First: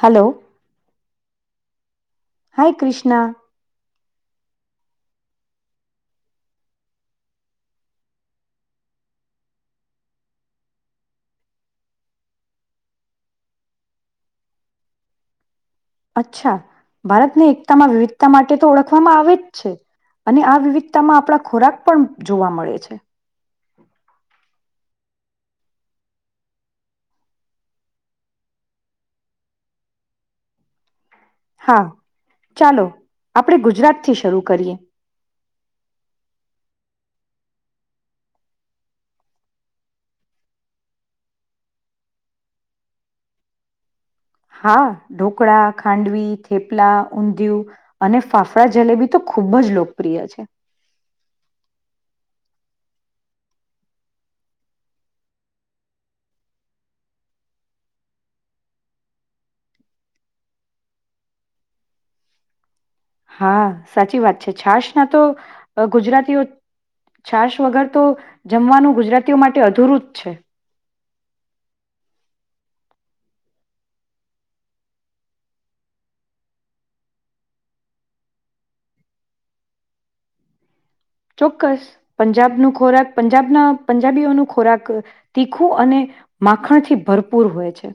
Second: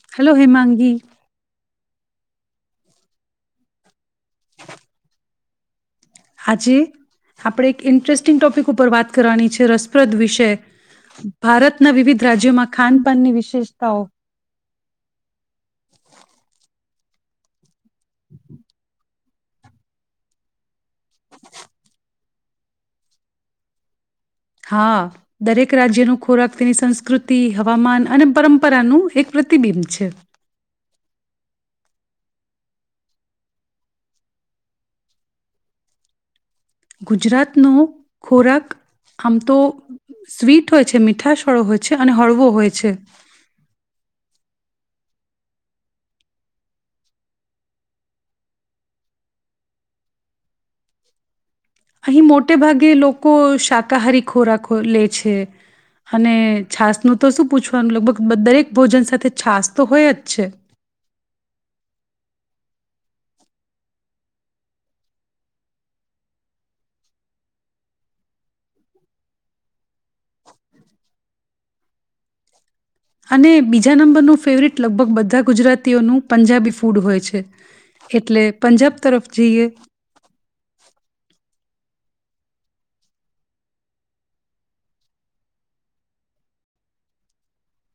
Hello hello Hemangi. Hi Krishna. આજે આપણે એક ઇન્ટરેસ્ટિંગ ટોપિક ઉપર વાત કરવાની છે રસપ્રદ વિશે, ભારતના વિવિધ રાજ્યોમાં ખાનપાનની વિશેષતાઓ. અચ્છા ભારતને એકતામાં વિવિધતા માટે તો ઓળખવામાં આવે જ છે, અને આ વિવિધતામાં આપણા ખોરાક પણ જોવા મળે છે. હા દરેક રાજ્યનું ખોરાક તેની સંસ્કૃતિ હવામાન અને પરંપરાનું એક પ્રતિબિંબ છે. હા ચાલો આપડે ગુજરાતથી શરૂ કરીએ. ગુજરાતનો ખોરાક આમ તો સ્વીટ હોય છે મીઠાશળો હોય છે અને હળવો હોય છે. હા, ઢોકળા, ખાંડવી, થેપલા, ઊંધિયું અને ફાફડા જલેબી તો ખુબ જ લોકપ્રિય છે. અહીં મોટે ભાગે લોકો શાકાહારી ખોરાક લે છે, અને છાસનું તો શું પૂછવાનું લગભગ દરેક ભોજન સાથે છાસ તો હોય જ છે. હા સાચી વાત છે છાશ ના તો, ગુજરાતીઓ છાશ વગર તો જમવાનું ગુજરાતીઓ માટે અધુર જ છે. અને બીજા નંબરનું ફેવરિટ લગભગ બધા ગુજરાતીઓનું પંજાબી ફૂડ હોય છે, એટલે પંજાબ તરફ જઈએ. ચોક્કસ પંજાબનું ખોરાક પંજાબના પંજાબીઓનું ખોરાક, તીખું અને માખણથી ભરપૂર હોય છે.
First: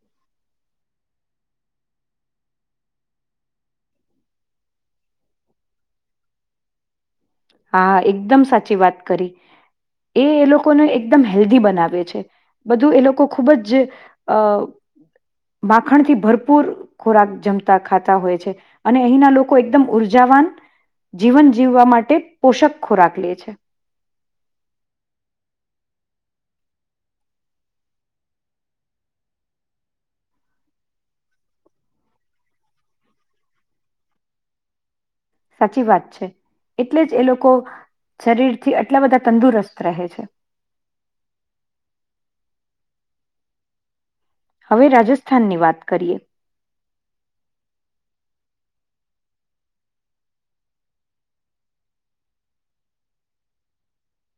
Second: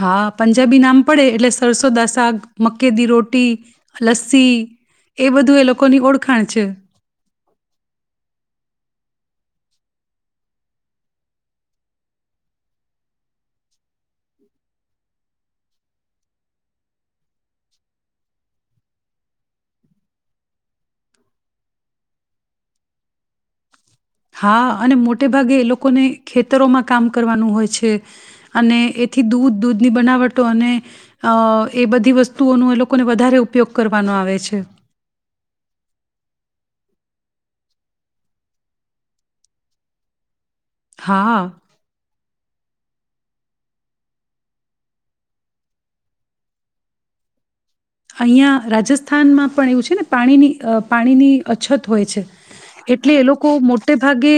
હા પંજાબી નામ પડે એટલે સરસોદા શક, મકેદી રોટી, લસ્સી એ બધું એ લોકોની ઓળખાણ છે. હા એકદમ સાચી વાત કરી, એ એ લોકોને એકદમ હેલ્ધી બનાવે છે, બધું એ લોકો ખૂબ જ અ માખણથી ભરપૂર ખોરાક જમતા ખાતા હોય છે, અને અહીંના લોકો એકદમ ઉઊર્જાવાન જીવન જીવવા માટે પોષક ખોરાક લે છે. હા અને મોટે ભાગે એ લોકોને ખેતરોમાં કામ કરવાનું હોય છે, અને એથી દૂધ દૂધની બનાવટો, અને એ બધી વસ્તુઓનો એ લોકોને વધારે ઉપયોગ કરવાનો આવે છે. સાચી વાત છે, એટલે જ એ લોકો શરીરથી આટલા બધા તંદુરસ્ત રહે છે. હા. હવે રાજસ્થાનની વાત કરીએ. અહિયાંયા રાજસ્થાનમાં પણ એવું છે ને પાણીની અ પાણીની અછત હોય છે, એટલે એ લોકો મોટે ભાગે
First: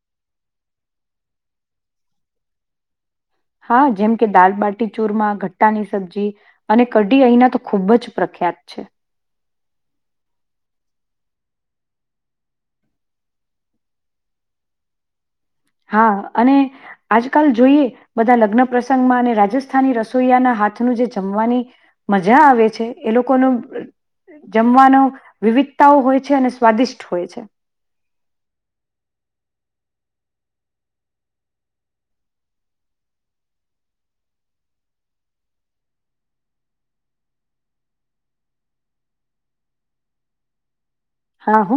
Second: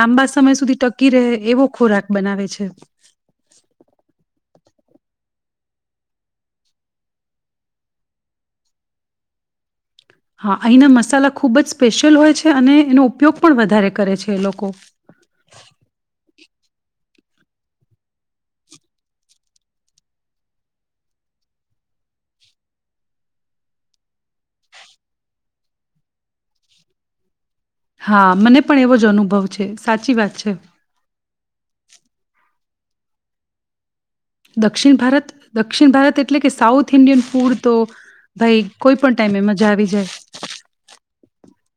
લાંબા સમય સુધી ટકી રહે એવો ખોરાક બનાવે છે. હા જેમ કે દાલબાટી ચૂરમા, ઘટ્ટાની સબ્જી અને કઢી અહીંના તો ખૂબ જ પ્રખ્યાત છે. હા અહીંના મસાલા ખૂબ જ સ્પેશિયલ હોય છે અને એનો ઉપયોગ પણ વધારે કરે છે એ લોકો. હા અને, આજકાલ જોઈએ બધા લગ્ન પ્રસંગમાં અને રાજસ્થાની રસોઈયાના હાથનું જે જમવાની, મજા આવે છે એ લોકોનું જમવાનો વિવિધતાઓ હોય છે અને સ્વાદિષ્ટ હોય છે. હા મને પણ એવો જ અનુભવ છે સાચી વાત છે દક્ષિણ ભારત દક્ષિણ ભારત એટલે કે સાઉથ ઇન્ડિયન ફૂડ તો ભાઈ કોઈ પણ ટાઈમ એ મજા આવી જાય હો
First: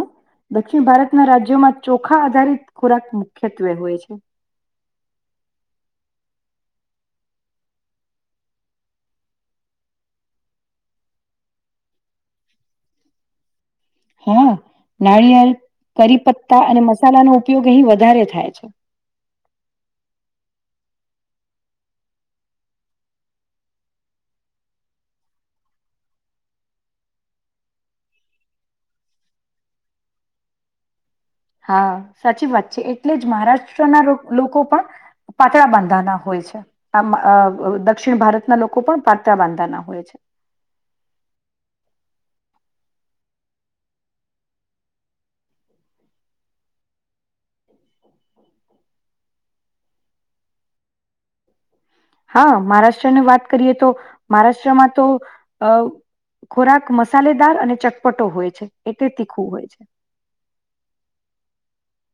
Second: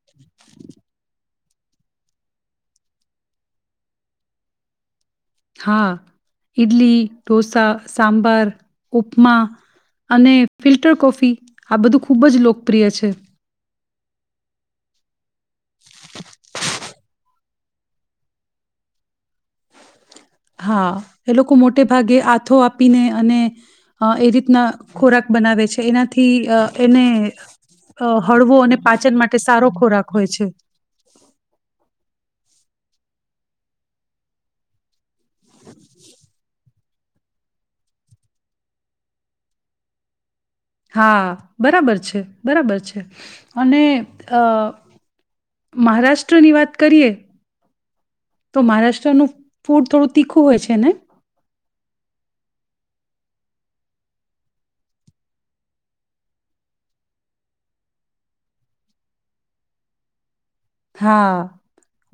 દક્ષિણ ભારતના રાજ્યોમાં ચોખા આધારિત ખોરાક મુખ્યત્વે હોય છે હા ઈડલી ઢોસા સાંબાર ઉપમા અને ફિલ્ટર કોફી આ બધું ખૂબ જ લોકપ્રિય છે હા નારિયેર કરી પત્તા અને મસાલાનોો ઉપયોગ અહી વધારે થાય છે હા એ લોકો મોટે ભાગે હાથો આપીને અને એ રીતના ખોરાક બનાવે છે એનાથી એને હળવો અને પાચન માટે સારો ખોરાક હોય છે હા સાચી વાત છે એટલે જ મહારાષ્ટ્રના લોકો પણ પાતળા બાંધાના હોય છે આ દક્ષિણ ભારતના લોકો પણ પાતળા બાંધાના હોય છે હા બરાબર છે બરાબર છે અને અ મહારાષ્ટ્રની વાત કરીએ તો મહારાષ્ટ્રનું ફૂડ થોડું તીખું હોય છે ને હા મહારાષ્ટ્રની વાત કરીએ તો મહારાષ્ટ્રમાં તો અ ખોરાક મસાલેદાર અને ચટપટો હોય છે એટલે તીખું હોય છે હા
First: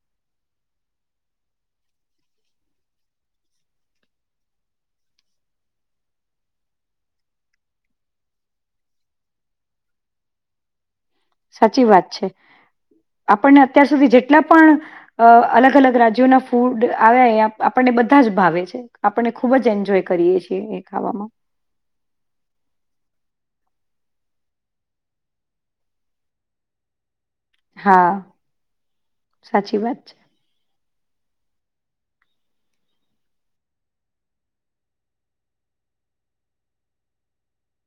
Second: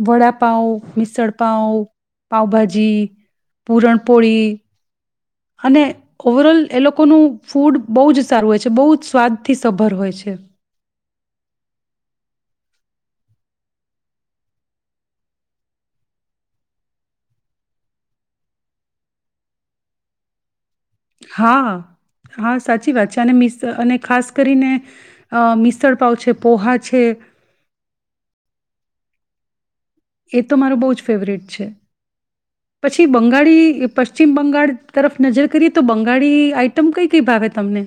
વડાપઉ મિસળ પાઉ પાઉભાજી પુરણપોળી અને ઓવરઓલ એ લોકોનું ફૂડ બહુ જ સારું હોય છે બહુ જ સ્વાદથી સભર હોય છે સાચી વાત છે આપણને અત્યાર સુધી જેટલા પણ અલગ અલગ રાજ્યોના ફૂડ આવ્યા એ આપણને બધા જ ભાવે છે આપણને ખૂબ જ એન્જોય કરીએ છીએ ખાવામાં હા હા સાચી વાત છે અને મિ અને ખાસ કરીને, મિસળપાવ છે પોહા છે. હા, સાચી વાત. છે એ તો મારો બહુ ફેવરેટ છે, પછી બંગાળી પશ્ચિમ બંગાળ તરફ નજર કરીએ તો બંગાળી આઈટમ કઈ કઈ ભાવે તમને?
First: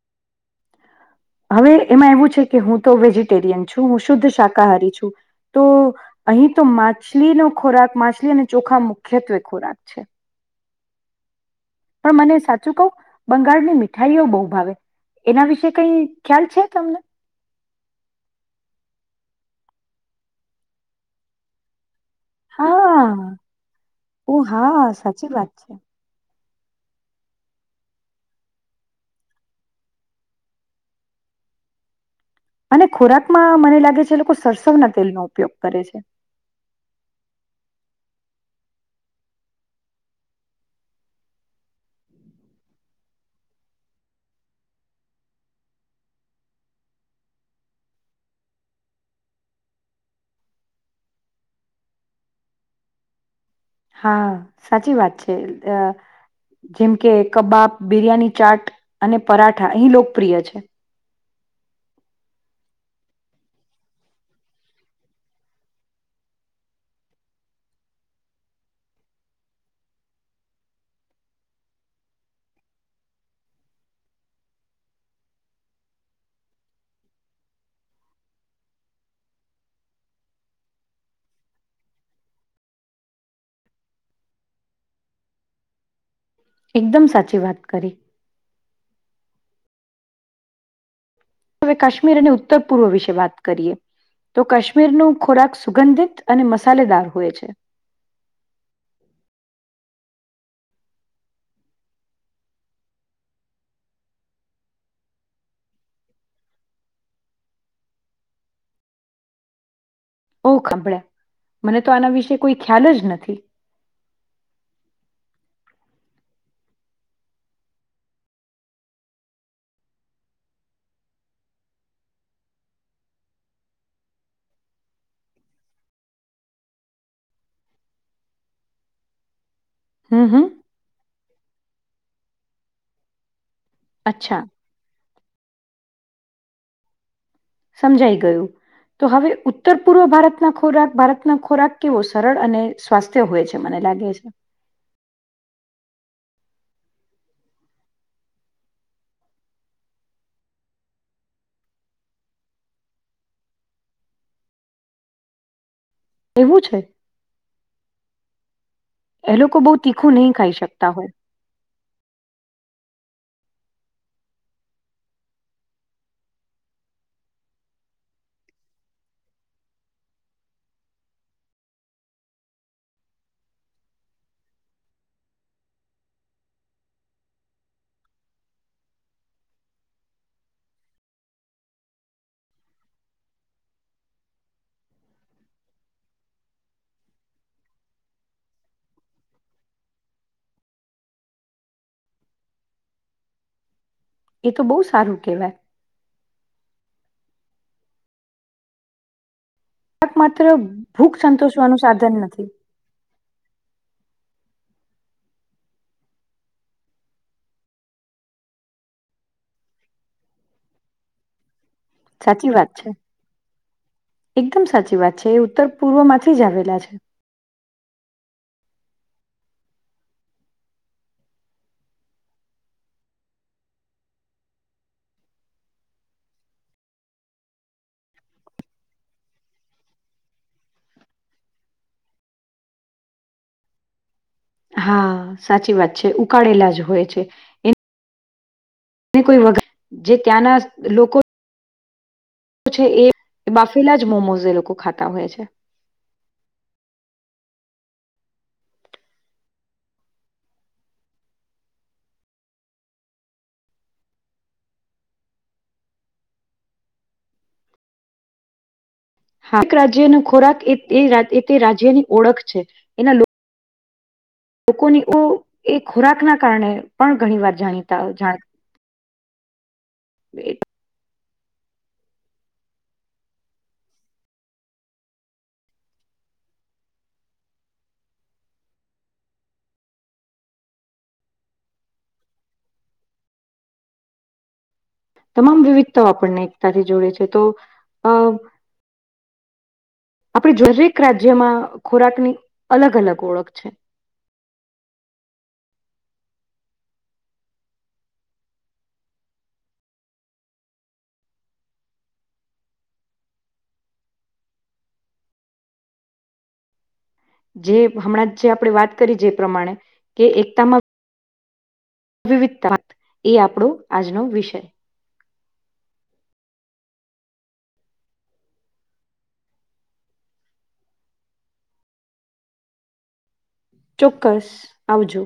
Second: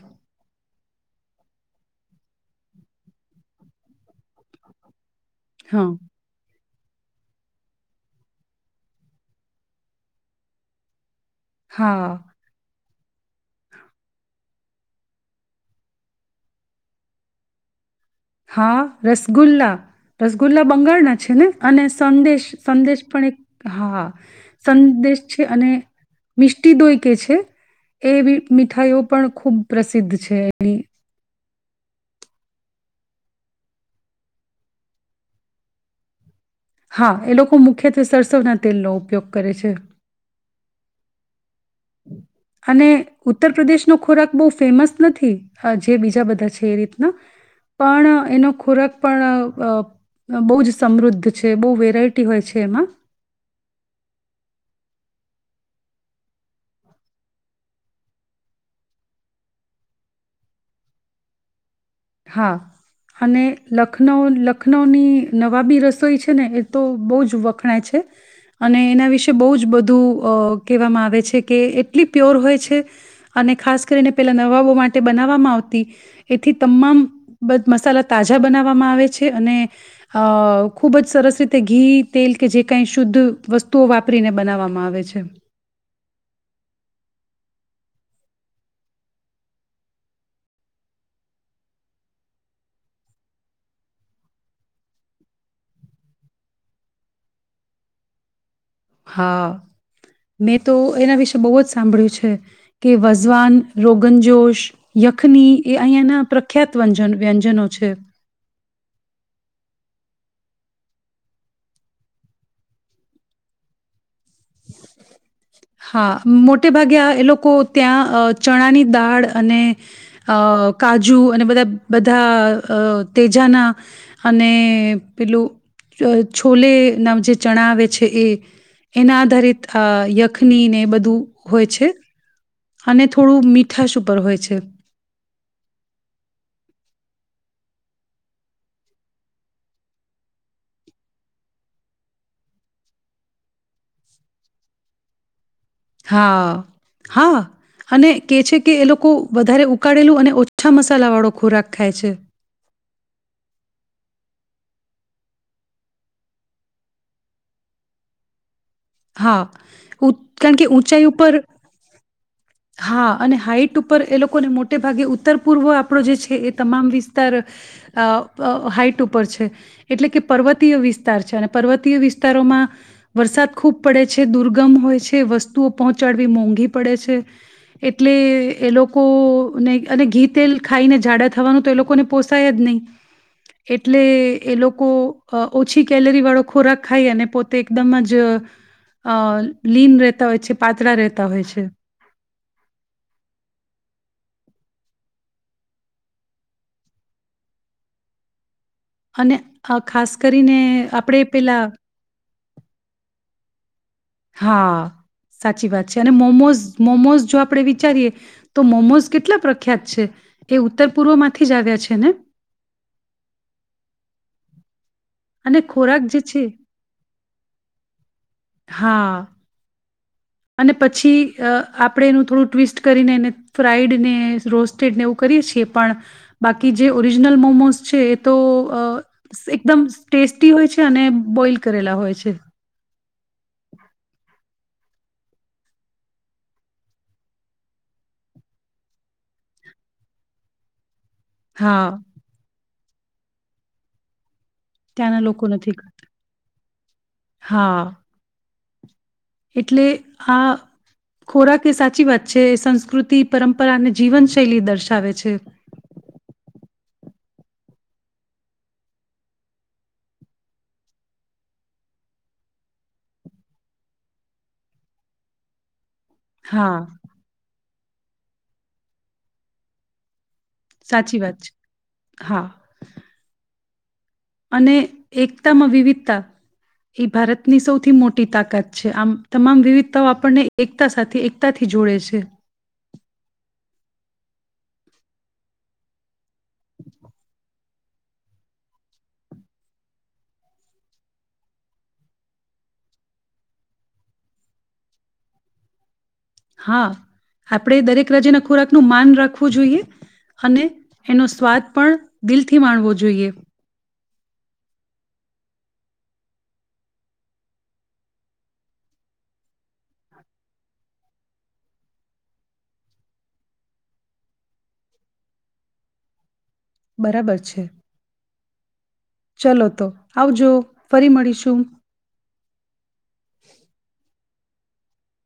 હવે એમાં એવું છે કે હું તો વેજીટેરિયન છું હું શુદ્ધ છ શાકાહારી છું, તો હા, અહી તો માછલીનો ખોરાક માછલી અને ચોખા મુખ્યત્વે ખોરાક છે. હા. પણ મને સાચું કવ બંગાળની મીઠાઈઓ બહુ ભાવે, એના વિશે કઈ ખ્યાલ છે તમને? હા રસગુલ્લા, રસગુલ્લા બંગાળના છે ને અને સંદેશ સંદેશ પણ હા એક હા, ઓ હા સંદેશ સાચી છે વાત અને મિસ્ટી દોય કે છે, એવી મીઠાઈઓ પણ ખૂબ પ્રસિદ્ધ છે એની. અને ખોરાકમાં મને લાગે છે એ લોકો સરસવના તેલનો ઉપયોગ કરે છે. હા એ લોકો મુખ્યત્વે સરસવના તેલનો ઉપયોગ કરે છે. અને ઉત્તર પ્રદેશનો ખોરાક બહુ ફેમસ નથી જે બીજા બધા છે એ રીતના, પણ એનો ખોરાક પણ બહુ જ સમૃદ્ધ છે બહુ વેરાયટી હોય છે એમાં. હા સાચી વાત છે, જેમ કે કબાબ બિરિયાની ચાટ અને પરાઠા અહી લોકપ્રિય છે. હા, અને લખનઉ લખનઉની નવાબી રસોઈ છે ને એ તો બહુ જ વખણાય છે, અને એના વિશે બહુ જ બધું કહેવામાં આવે છે કે એટલી પ્યોર હોય છે, અને ખાસ કરીને પેલા નવાબો માટે બનાવવામાં આવતી, એથી તમામ મસાલા તાજા બનાવવામાં આવે છે અને, ખૂબ જ સરસ રીતે ઘી તેલ કે જે કાંઈ શુદ્ધ વસ્તુઓ વાપરીને બનાવવામાં આવે છે. એકદમ સાચી વાત કરી. હવે કાશ્મીર અને ઉત્તર પૂર્વ વિશે વાત કરીએ, તો કાશ્મીરનો ખોરાક સુગંધિત અને મસાલેદાર હોય છે. હા, મેં તો એના વિશે બહુ જ સાંભળ્યું છે, કે વઝવાન રોગનજોશ યખની એ અહીંના પ્રખ્યાત વંજ વ્યંજનો છે. ઓ સાંભળ્યા મને તો આના વિશે કોઈ ખ્યાલ જ નથી. હા મોટે ભાગે એ લોકો ત્યાં ચણાની દાળ અને, અ કાજુ અને બધા બધા તેજાના, અને પેલું છોલે ના જે ચણા આવે છે, એ એના આધારિત હ હમ ય હમ બધું હોય છે, અને થોડું મીઠ મીઠશ ઉપર હોય અચ્છા છે. સમજાઈ ગયું, તો હવે ઉત્તર પૂર્વ ભારતના ખોરાક ભારતનો ખોરાક કેવો સરળ અને સ્વાસ્થ્ય હોય છે મને લાગે છે. હા, હા અને કે છે કે એ લોકો વધારે ઉકાળેલું અને ઓછા મસાલા વાળો ખોરાક ખાય છે. એવું છે? એ હા, લોકો બહુ તીખું નહીં ખાઈ કારણ કે શકતા ઊંચાઈ હોય ઉપર હા અને હાઈટ ઉપર એ લોકોને મોટે ભાગે ઉત્તર પૂર્વ આપણો જે છે એ તમામ વિસ્તાર અ અ હાઈટ ઉપર છે, એટલે કે પર્વતીય વિસ્તાર છે અને પર્વતીય વિસ્તારોમાં વરસાદ ખૂબ પડે છે, દુર્ગમ હોય છે, વસ્તુઓ પહોંચાડવી મોંઘી પડે છે. એટલે એ લોકોને અને ઘી તેલ ખાઈને જાડા થવાનું તો એ લોકોને પોસાય જ નહીં, એટલે એ લોકો ઓછી કેલરી વાળો ખોરાક ખાઈ અને પોતે એકદમ જ અ લીન રહેતા હોય છે, પાતળા રહેતા હોય છે. એ તો બહુ સારું કહેવાય. અને અ ખાસ કક માત્ર કરીને ભૂખ આપણે પેલા સંતોષવાનું સાધન નથી. હા સાચી વાત છે અને મોમોઝ મોમોઝ જો આપણે વિચારીએ, તો મોમોઝ કેટલા પ્રખ્યાત છે, એ ઉત્તર પૂર્વમાંથી જ આવ્યા છે. ને સાચી વાત છે. એકદમ સાચી વાત છે એ અને ઉત્તર પૂર્વ ખોરાક જે માંથી જ છે આવેલા છે. હા. અને પછી અ આપણે એનું થોડું ટ્વિસ્ટ કરીને એને ફ્રાઈડ ને, રોસ્ટેડ ને એવું કરીએ છીએ પણ બાકી જે ઓરિજનલ મોમોઝ છે એ તો અ એકદમ ટેસ્ટી હોય છે અને બોઈલ કરેલા હોય છે. હા સાચી વાત છે, ઉકાળેલા જ હોય છે એ કોઈ વગર જે ત્યાંના જ લોકો હા. છે એ બાફેલા જ મોમોઝ એ લોકો ખાતા ત્યાંના હોય લોકો છે. નથી કરતા. હા. એટલે આ ખોરાક એ સાચી વાત છે, એ સંસ્કૃતિ, પરંપરા અને જીવનશૈલી દર્શાવે છે. હ એક રાજ્યનો ખોરાક એ તે રાજ્યની ઓળખ છે એના લો લોકો ની ઉ એક ખોરાક ના કારણે હા પણ ઘણી વાર જાણી ત જાણ એ સાચી વાત છે હા અને એકતામાં વિવિધતા એ ભારતની સૌથી મોટી તાકાત છે આમ તમામ વિવિધતાઓ આપણને એકતા સાથે એકતાથી જોડે છે તમામ વિવિધતાઓ આપણને એકતાથી જોડે છે તો અ આપણી દરેક રાજ્યમાં ખોરાકની અલગ અલગ ઓળખ છે હા આપણે દરેક રાજાના ખોરાકનું માન રાખવું જોઈએ અને એનો સ્વાદ પણ દિલથી માણવો જોઈએ જે હમણાં જે આપણે વાત કરી જે એ પ્રમાણે કે એકતામાં વિવિધતા એ આપણો આજનો વિષય બરાબર છે ચલો તો આવજો ફરી મળીશું ચોક્કસ આવજો